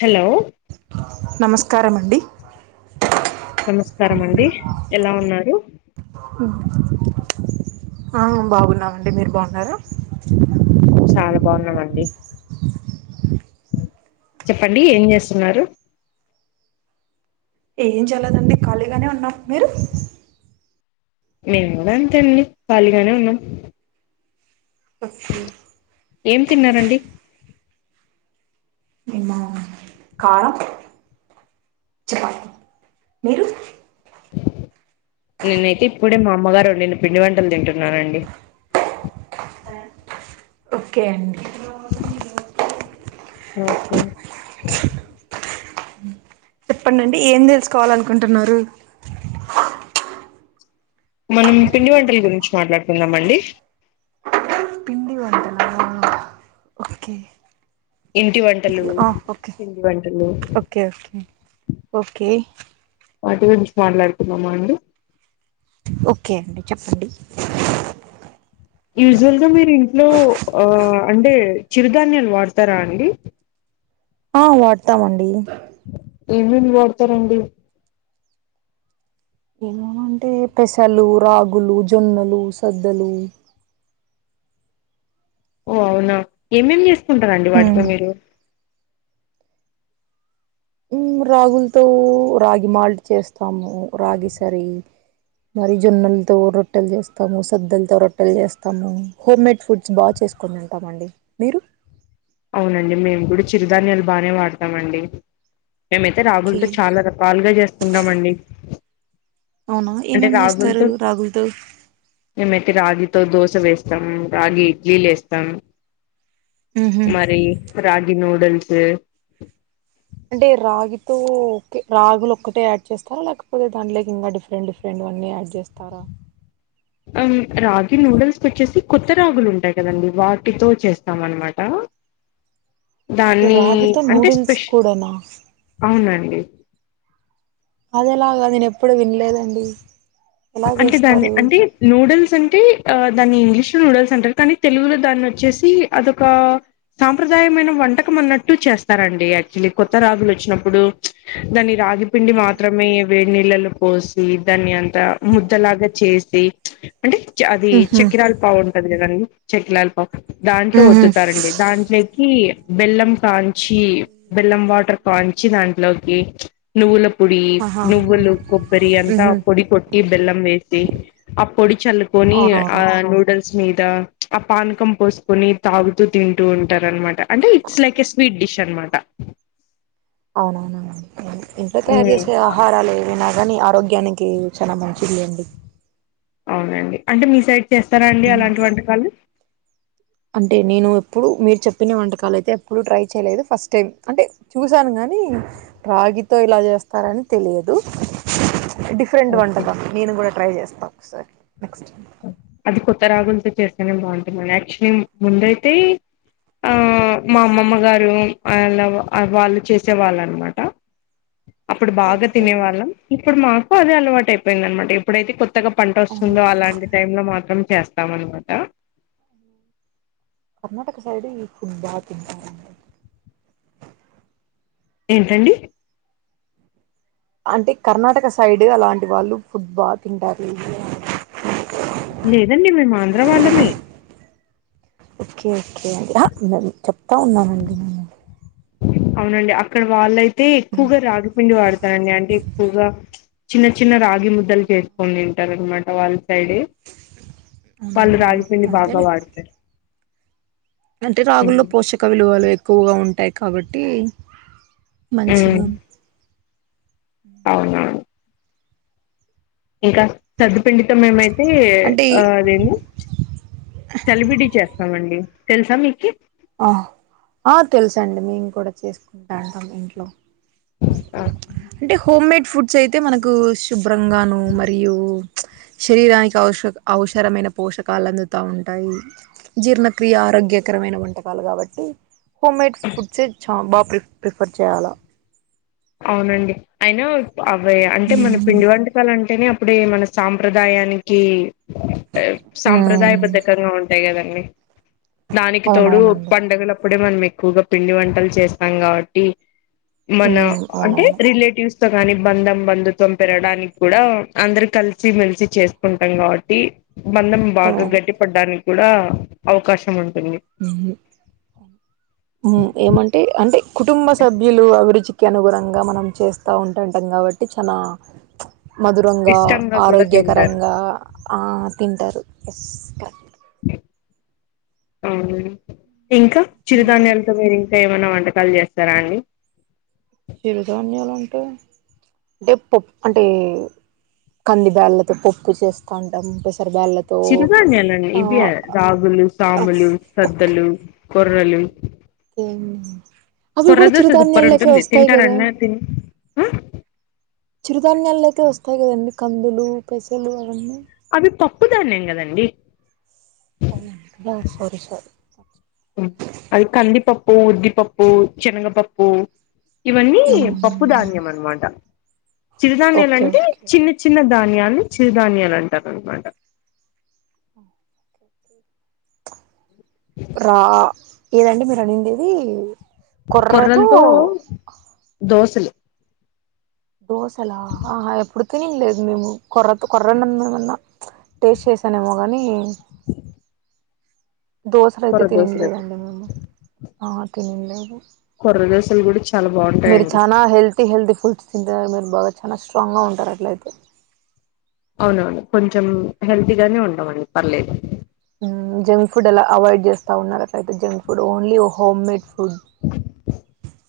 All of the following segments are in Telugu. హలో నమస్కారం అండి నమస్కారం అండి ఎలా ఉన్నారు. ఆ బాగున్నామండి మీరు బాగున్నారు చాలా బాగున్నామండి చెప్పండి ఓకే ఏం చేస్తున్నారు. ఏం చేయలేదండి ఖాళీగానే ఉన్నా మీరు. నేను కూడా అంతే అండి ఖాళీగానే ఉన్నాం ఓకే ఏం తిన్నారండి. నిన్న కారం చపాతి మీరు. నేనైతే ఇప్పుడే మా అమ్మగారండిన పిండి వంటలు తింటున్నానండి. ఓకే అండి. అ ఓకే చెప్పండి ఏం తెలుసుకోవాలని అనుకుంటున్నారు. మనం పిండి వంటల గురించి మాట్లాడుకుందాం అండి. పిండి వంటలా ఓకే ఇంటి వం టలు ఆ ఓకే పిండి వంటలు ఓకే ఓకే ఓకే వాటి గురించి మాట్లాడుకుందమా అండి ఓకే అండి చెప్పండి. యూజువల్ గా మీరు ఇంట్లో ఆ అంటే చిరుధాన్యాలు వాడతారా అండి. ఆ వాడతామండి. ఏమేమి వాడతారండి ఏమేమ్ అంటే పెసలు రాగులు జొన్నలు సద్దలు ఓ అవునా ఎమేమ్ చేస్త కుంటారండి వాటితో మీరు. రాగులతో రాగి మాల్ట్ చేస్తాము రాగి సరి మరి జొన్నలతో రొట్టెలు చేస్తాము సద్దలతో రొట్టెలు చేస్తాము హోమ్మేడ్ ఫుడ్స్ బాగా చేసుకని ఉంటామండి మీరు. అవునండి మేము కూడా చిరుధాన్యాలు బానే వాడతామండి. మేమైతే ఓకే రాగూలతో చాలా రకాలుగా చేసుకుంటామండి. అవునా అంటే ఏమేమ్ చేస్తారు రాగులతో రాగులు తో దోస వేస్తాం రాగి ఇడ్లీలు వేస్తాం ఊహూ మరి రాగి నోడు బ చే అంటే రాగితోే రాగులు ఒక్కటే యాడ్ చేస్తారా లేకపోతే దాంట్లోకి ఇంకా డిఫరెంట్ డిఫరెంట్ అన్నీ యాడ్ చేస్తారా రాగి నూడిల్స్కి వచ్చేసి కొత్త రాగులు ఉంటాయి కదండి వాటితో చేస్తాం అన్నమాట. ఓకే దాన్ని రాగితో అంటే నూడిల్స్ స్పెష కూడానా అవునండి అదేలాగా నేను ఎప్పుడు వినలేదండి ఎలా అంటే దాన్ని చేస్తారు అంటే నూడిల్స్ అంటే దాన్ని ఇంగ్లీష్ నూడల్స్ అంట కానీ తెలుగులో దాన్ని వచ్చేసి అదొ ఒక సాంప్రదాయమైన వంటకం అన్నట్టు చేస్తారండి యాక్చులీ కొత్త రాగులు వచ్చినప్పుడు దాని రాగిపిండి మాత్రమే వేడి నీళ్ళళ్ళో పోసి దాన్ని అంతా ముద్దలాగా చేసి అంటే అది ఊహూ చికిరాలు పావు తడి కదండీ చెట్లాల్ పౌ దాంట్లో ఊహూ ఒత్దుతారండి దాంట్లో కి బెల్లం పాంచి బెల్లం వాటర్ పాంచి దాంట్లోకి నువ్వుల పొడి ఆహా నువ్వులు కొబ్బరి అంతా ఊహూ పొడిపోట్ ఈ బెళ్ళం సి ఆ పొడి చలుకోని ఆ అవునవునవును నూడిల్స్ ని ఆ పానకం పోసుకొని తాగుతూ తింటూ ఉంటారు అనమాట అంటే it's like a sweet dish న్న మాట అవునవునవు ఇంట్లో తయరు చేసే ఆహారాలు ఏమైనా కానీ ఆరోగ్యానికి చాలా మంచిలేండి డి అంటే మీ సైడ్ చేస్తారా అండి అలాంటి వంటకాలు అంటే నేను ఎప్పుడు మీరు చెప్పిన వంటకాలు అయితే ఎప్పుడూ ట్రై చేయలేదు ఫస్ట్ టైం అంటే చూశాను కానీ రాగితో ఇలా చేస్తారని తెలియదు డిఫరెంట్ వంటకం నేను కూడా ట్రై చేస్తా సరే నెక్స్ట్ అది కొత్త రాగులతో చేస్తేనే బాగుంటుండి యాక్చులీ ముందయితే ఆ మా అమ్మమ్మ గారు అలా వాళ్ళు చేసే వాళ్ళు అన్నమాట అప్పుడు ఓకే బాగా ఓకే తినేవాళ్ళం ఇప్పుడు మాకు మాకు అదే అలవాటైపోయిందనమట ఎప్పుడైతే కొత్త త్తగ పంట అవునా వస్తుందో అలాంటి మాత్రం చేస్తాం అన్నమాట కర్ణాటక సైడ్ ఈ ఫుడ్ బా తింటారు ఏంటండి అంటే కర్ణాటక సైడ్ అలాంటి వాళ్ళు ఫుడ్ బా తింటారు లేదండి మేం ఆంధ్ర వాళ్ళమే ఓకే ఓకే అలా చెప్తా ఉన్నామండి అవునండి అక్కడి వాళ్ళై, అయితే ఎక్కువగా రాగిపిండి వాడతారు అండి అంటే ఎక్కువగా, చిన్న చిన్న రాగి ముద్దలు చేసుకొని తింటారు అన్నమాట వాళ్ళు, సైడే వాళ్ళు అవునవునండి రాగి పడి బాగా అంతేలే వాడతారు, అంటే ఉమ్, రాగుల్లో పోషక విలువలు ఎక్కువగా ఉంటాయి, కాబట్టి ఉమ్, మంచిగా, అవునవును ఇకా సదు పిండితం మ ఏమైతే అంటే ఈ- అది ఏంది చలివిడి చేస్తామండి, తెలుసా మీకి, ఆ ఆ తెలుస అండి మేము కూడా చేసుకుంటా అంటాం ఇంట్లో, అంటే హోమ్ మేడ్, ఫుడ్స్ అయితే మనకు శుభ్రంగాను మరియు, శరీరానికి ఔషక అవసరమైన పోషకాలు అందుతూ ఉంటాయి. జీర్ణక్రియ ఆరోగ్యకరమైన ఉంటాయి, పపాలి కాబట్టి హోమ్ మేడ్ ఫుడ్ సే చా బాగా ప్రీ ప్రిపేర్ చేయాలి, అవునండి అయిన, అవే అంటే మన ఉమ్. పిండి వంటకాలు అంటేనే, ఇప్పుడే మన సాంప్రదాయానికి, సాంప్రదాయ ఉమ్, బద్ధకంగా ఉంటాయి కదండీ, ఊ దానికి తోడు అవునవునండి పండుగల, అప్పుడే మనం ఎక్కువగా పిండి వంటలు చేస్తాం కాబట్టి, మన ఉమ్, అంటే అవునవును రిలేటివ్స్ కాని బంధం బంధుత్వం పెరడానికి కూడా అందరు కలిసి మెలిసి చేసుకుంటాం కాబట్టి, బంధం బాగా ఉమ్, గట్టిపడ్డానికి, కూడా అవకాశం ఉ ఊ ఏమంటే అంటే, కుటుంబసభ్యులు అభిరుచికి అనుగుణంగా మనం చేస్తఉంటాంకాబట్టి చానా, మధురంగా ఇష్టంగా కూడా తింటారు. ఆరోగ్యకరంగా ఆ తింటారు, ఎస్ కరెక్ట్ అవునా ఇంకా చిరుధాన్యాలతో మీరు ఇంకా ఏమన్నా వంట, వంటకాలుచేస్తారా అండి, టె అంటే పప్పు అంటే కంది బేళ్ళతో పప్పు చేస్తా ఉంటాం పెసారి, చిరుధాన్యాలు అండి ఇవే రాగులు ఆ, సాములు ఓకే సద్దలు ఓకే కొర్రలు ఏం మ్మ్ కొర్ర దోశ సూపర్ ఉంటుంది తింటారండి అ తిన్ ఆ చిరుధాన్యాల్లోకే వస్తాయి కదండి కందులు పెసల్లు అవన్నీ అవి పప్పుదాన్యం కదండి అవునండి కదా సారీ సారీ అది కందిపప్ ఉ ఉద్దిపప్పు శనగపప్పు ఇవన్నీ పప్పుధాన్యం అన మాట ఓకే చిరుధాన్యాలంటే ఓకే చిన్న చిన్న బ్ ధాన్యాన్ని చిరుధాన్యాలు అంటారు అనమాట రా ఎదండీ మిరడిండిదీ కొర్రలతో దోస సలు దోశలా హ హ ఎప్పుడు తినిందిలేదు మేము కొర్రతో కొర్రనం మేమన్నా టేస్ట్ చేసానేేమో కానీ దోశలు అయితే కొర్ర తినింది దోశలు లేదండి మేము ఆ తిన్లెదు కొర్ర దొశలు కూడ చాలా బాగుంటాయండి చాలా హెల్తీ హెల్తీ ఫుడ్స్ తింటారు మీరు బాగా చాలా స్ట్రాంగ్గా ఉంటారు అట్లయితే అవునవును కొంచెం హెల్తీగానే ఉంటామండి పర్లేదు మ్మ్ జంక్ ఫుడ్ అలా అవాయిడ్ చేస్తా ఉన్నార్ అట్లయితే junk food only home made food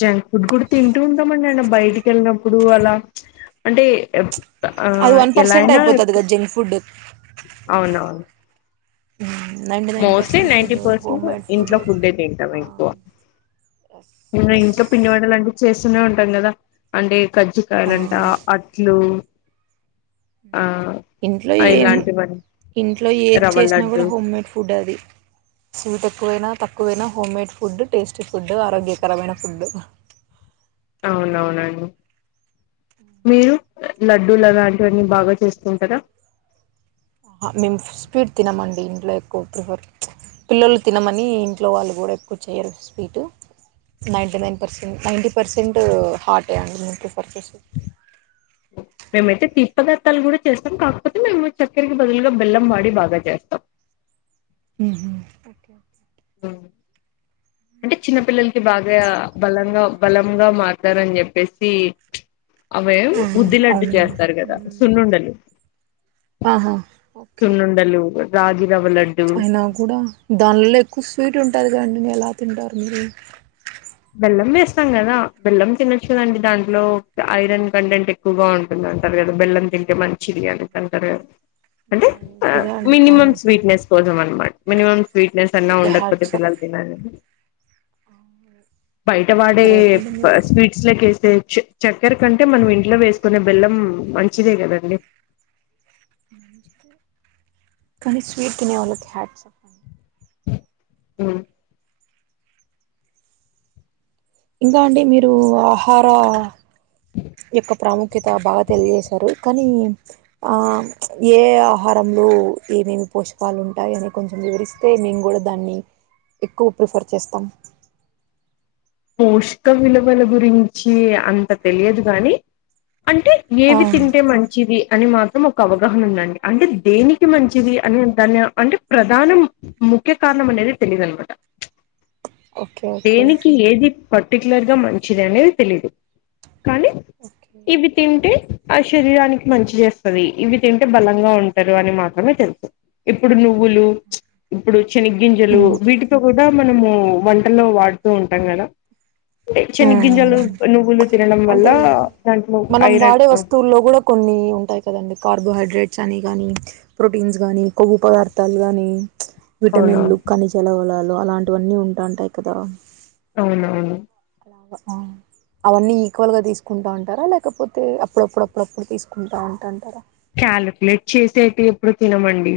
junk food కూడా తిం టుంటాం అండి అలా బైటికెళ్ళినప్పు ప్పుడు అలా అంటే ఎప్ ఆ అది వన్ పర్సెంట్ ఎలాయినా అయిపోతది కదా జంక్ ఫుడ్ అవునవును మ్మ్ మొస్టలీ నైంటీ పర్సెంట్ ఫుడ్ ఇంట్లో ఫుడ్డె తింటాం ఆ ఎస్ ఎక్కువకా ఎస్ ఇంట్లో పిండివంటలంటే చేస్తూనే ఉంటాం కదా అంటే ఆ కజ్జకాయలంట అట్లు ఆ ఇంట్లో ఏం ఇలాంటివన్నీ ఇంట్లో ఏది రవ్వ చేసినా లడ్డు కూడా హోం మేడ్ ఫుడ్ అది స్వీట్ ఎక్కువైనా తక్కువైనా home made food tasty food ఆరోగ్యకరమైన ఫుడ్ అవునవునండి మీరు లడ్డూలులాంటివన్నీ బాగా చేస్తుంటారా మేము స్పీడ్ తినమండి ఇంట్లో ఎక్కువ ప్రిఫర్ పిల్లలు తినమని ఇంట్లో వాళ్ళు కూడా ఎక్కువ చేయరు సేటు ninety nine percent ninety percent హార్టే అండి మేము పర్చేస్ మేమైతే తిప్పదత్తాలు కూడా చేస్తాం కాకపోతే మేము చక్కెరకి బదులుగా బెల్లం వాడి బాగా చేస్తాం ఓకే ఓకే అ అంటే చిన్నపిల్లలకి బాగా బలంగా బలంగా మారతారని చెప్పేసి అవే ఆ, ఉద్దిలడ్డు అవునండి చేస్తారు కదా మ్మ్. సున్నుండలు ఆహా ఓకే రాజీ అయినా కూడా దానిలో ఎక్కువ స్వీట్ ఉంటది కదండి నలా తింటారు మీరు బెల్లం వేస్తాం కదా బెల్లం తినొచ్చు కదండి దాంట్లో ఐరన్ కంటెంట్ ఎక్కువగా ఉంటుంది అంటారు కదా బెల్లం తింటే మంచిది అనిది అంటారు కదా అంటే ఆ మంచిగా అండి కానీ మినిమం స్వీట్నెస్ కోసం అనమాట మినిమం స్వీట్నెస్ అన్నా మీకే ఉండకపోతే హ్యాట్స్ ఆఫ్ పిల్లలు తినరు కదా బయట చాలా వాడే గ్రేట్ అండి మీరు స్వీట్స్ లేక రే చక్కెర కంటే మనం ఇంట్లో వేసుకునే బెల్లం మంచిదే కదండి కానీ స్వీట్ వాళ్ళకి హ్యాండ్సప్ ఉమ్ ఇంకా అండి మీరు ఆహార యొక్క ప్రాముఖ్యత కితా బాగా తెలియజేశారు కానీ ఆ ఏ ఆహారంలో ఏమేమి పోషకాలు ఉంటాయ అని కొంచెం వివరిస్తే మేము కూడా దాన్ని ఎక్కువ ప్రిఫర్ చేస్తాం పోషక విలువల గురించి అంత తెలియదు గాని అంటే ఆ ఏవి తింటే మంచిది అని మాత్రం ఒక అవగాహన ఉందండి అంటే దేనికి మంచిది అనే దాన్ని అంటే ప్రధానం ముఖ్య కారణం అనేది తెలియదన్న మాట ఓకే ఓకే పర్టికలర్ గా మంచిది అనేది తెలీదు కానీ ఓకే ఇవి తింటే అస్ శరీరానికి మంచి చేస్తుంది ఇవి తింటే బలంగా ఉంటారు అని మాత్రమే తెలుసు ఇప్పుడు నువ్వులు ఇప్పుడు శని గింజలు ఉమ్ వీటితో కూడా మనము వంటలో వాడుతూ ఉంటాం కదా శనీ గింజలు నువ్వులు తినడం వల్ల అంటే దాంట్లో మనం ఐరన్ వాడే వస్తువుల్లో హైడ్రేట్స్ అని కానీ ప్రోటీన్స్ కానీ కొవ్వు పదార్థాలు కానీ అవునా విటమిన్లు కానీ చలవలాలి అలాంటివన్నీ ఉంటాంటాయి కదా అవునవును అవన్నీ ఈక్వల్గా తీసుకుంటా ఉంటారా లేకపోతే అప్పుడప్పుడప్పుడప్పుడు తీసుకుంటా ఉంటా అంటార క్యాలిక్యులేట్ చేసైతే ఎప్పుడు తినమండి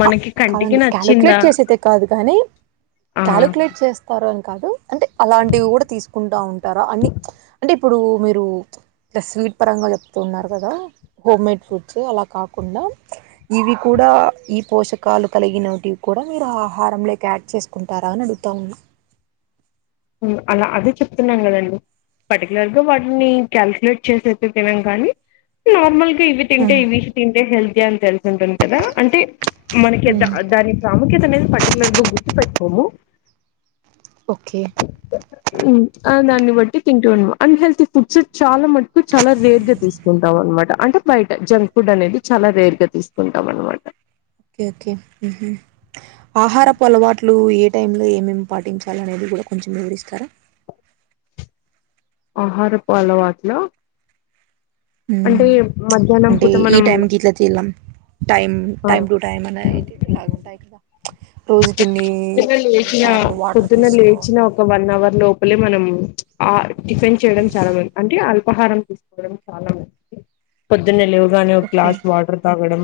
మనకి కంటికి కాదండి నచ్చిందా క్యాలుక్యులేట్ చేసైతే కాదు కానీ ఆ క్యాలుక్యులేట్ చేస్తారు అని కాదు అంటే అలాంటివి కూడా తీసుకుంటా ఉంటారా అన్ని అంటే ఇప్పుడు మీరు స్వీట్ పరంగా చెప్తు ఉన్నారు కదా హోమ్ మేడ్ ఫ్రూడ్స్ అలా కాకుండా ఇవి కూడా ఈ పోషకాలు కలిగినటివి కూడా మీరు ఆహారం లేక యాడ్ చేసుకుంటారా అని అడుగుతా ఉన్నా అలా అదే చెప్తున్నాం కదండి పటి ర్గ వాటిని క్యాలుక్యులేట్ చేసైతే తినం కానీ నార్మల్ ఇవి తింటే ఇవిష్ తింటే హెల్ యంతె ఉంటుంది కదా అంటే మనకి ఉమ్ దాని ప్రాముఖ్యత అనేది పర్టికులర్ గా గుర్తుపెట్ [unintelligible] ఓకే దాన్ని బట్టి తింటూ అన్ హెల్తీ ఫుడ్స్ చాలా మటుకు చాలా రేర్గా తీసుకుంటాం అనమాట అంటే బయట జంక్ ఫుడ్ అనేది చాలా రేర్ గా తీసుకుంటాం అనమాట ఓకే ఓకే ఆహారపు అలవాట్లు ఏ టైంలో ఏమేమి పాటించాలి అనేది కూడా కొంచెం వివరిస్తారా ఆహారపు అలావాట్లా అంటే ఉమ్. మధ్యాహ్నం అంటే పూత ఈ మనం టైంకి ఇట్లా తినాలి టైం ఆ టైమ్ టు టైమ్ అనేది ఇలా ఉంటాయి కదా రోజుకి ఇన్ని పొద్దున ఇన్ని లేచినా సార్లు వాటర్ పొద్దున్న తీసుకోవాలి లేచినా ఒక వన్ అవర్ లోపలే మనం ఆ టిఫెన్ చేయడం చాలా మంది అంటే అల్పాహారం తీసుకోవడం చాలా మంది పొద్దున్నే గానే ఒక ఓకే గ్లాస్ వాటర్ తాగడం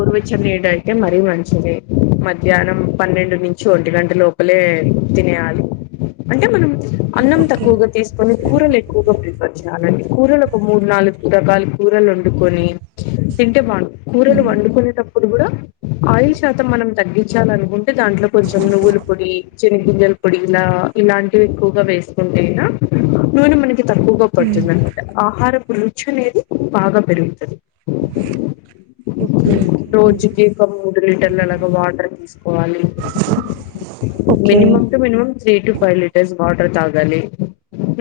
ఓకే [unintelligible] అయితే మరీ మంచిది మధ్యాహ్నం పన్నెండు నుంచి ఒంటి గంటలో లే తినేయాలి అంటే మనం అన్నం ఓకే ఓకే తక్కువగా తీసుకుని కూరలు ఎక్కువగా ప్రిపేర్ చేయాలండి కూరలు ఒక మూడు నాలుగు రకాలు కూరలు వండుకొని తింటే బాగుం కూరలు ఉమ్ వండుకునే టప్పుడు కూడా ఆయిల్స్ శాతం మనం తగ్గించాలనుకున్ దాంట్లో కొంచం నువ్వులు పొడి చి మిర్యాల పొడి ఇలా ఇలాంటివి ఎక్కువగా వేసుకుంటేయినా నూనె మన తక్కువగా ఉమ్ పడుతుందనమాట ఆహారం రుచి అనేది బాగా పెరుగుతుంది. ఓకే ఓకే అండి రోజుకి ఒక మూడు లీటర్ లగా వాటర్ తీసుకోవాలి. Okay minimum two minimum three to five litres. Water తాగాలి.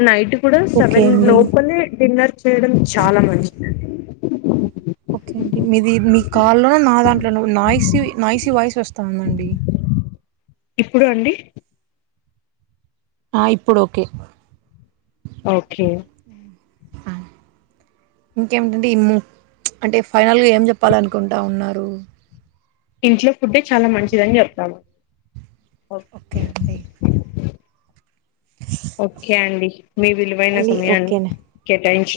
నైట్ ఇప్పుడు ఓకే సెవెన్ అండి లోపలే డిన్నర్ చేయడం చాలా మంచిదండి. ఓకే అండి. మీది మీ కాల్లో నా దాంట్లోనో నాయిసి నాయిస్ వాయిస్ వస్తాందండి. ఇప్పుడు అండి. ఆ ఇప్పుడు ఓకే. ఓకే. ఇంకేమిటంటే ఇ ము ప్చ్ అంటే ఫైనల్గా ఏం చెప్పాలనుకుంటా ఉన్నారు. ఇంట్లో ఫుడ్డే చాలా మంచిదని చెప్తామండి. ఓకే అండి. ఓకే అండి. మీ విలువైన అండి సమయాన్ని ఓకేనా కేటాయించ్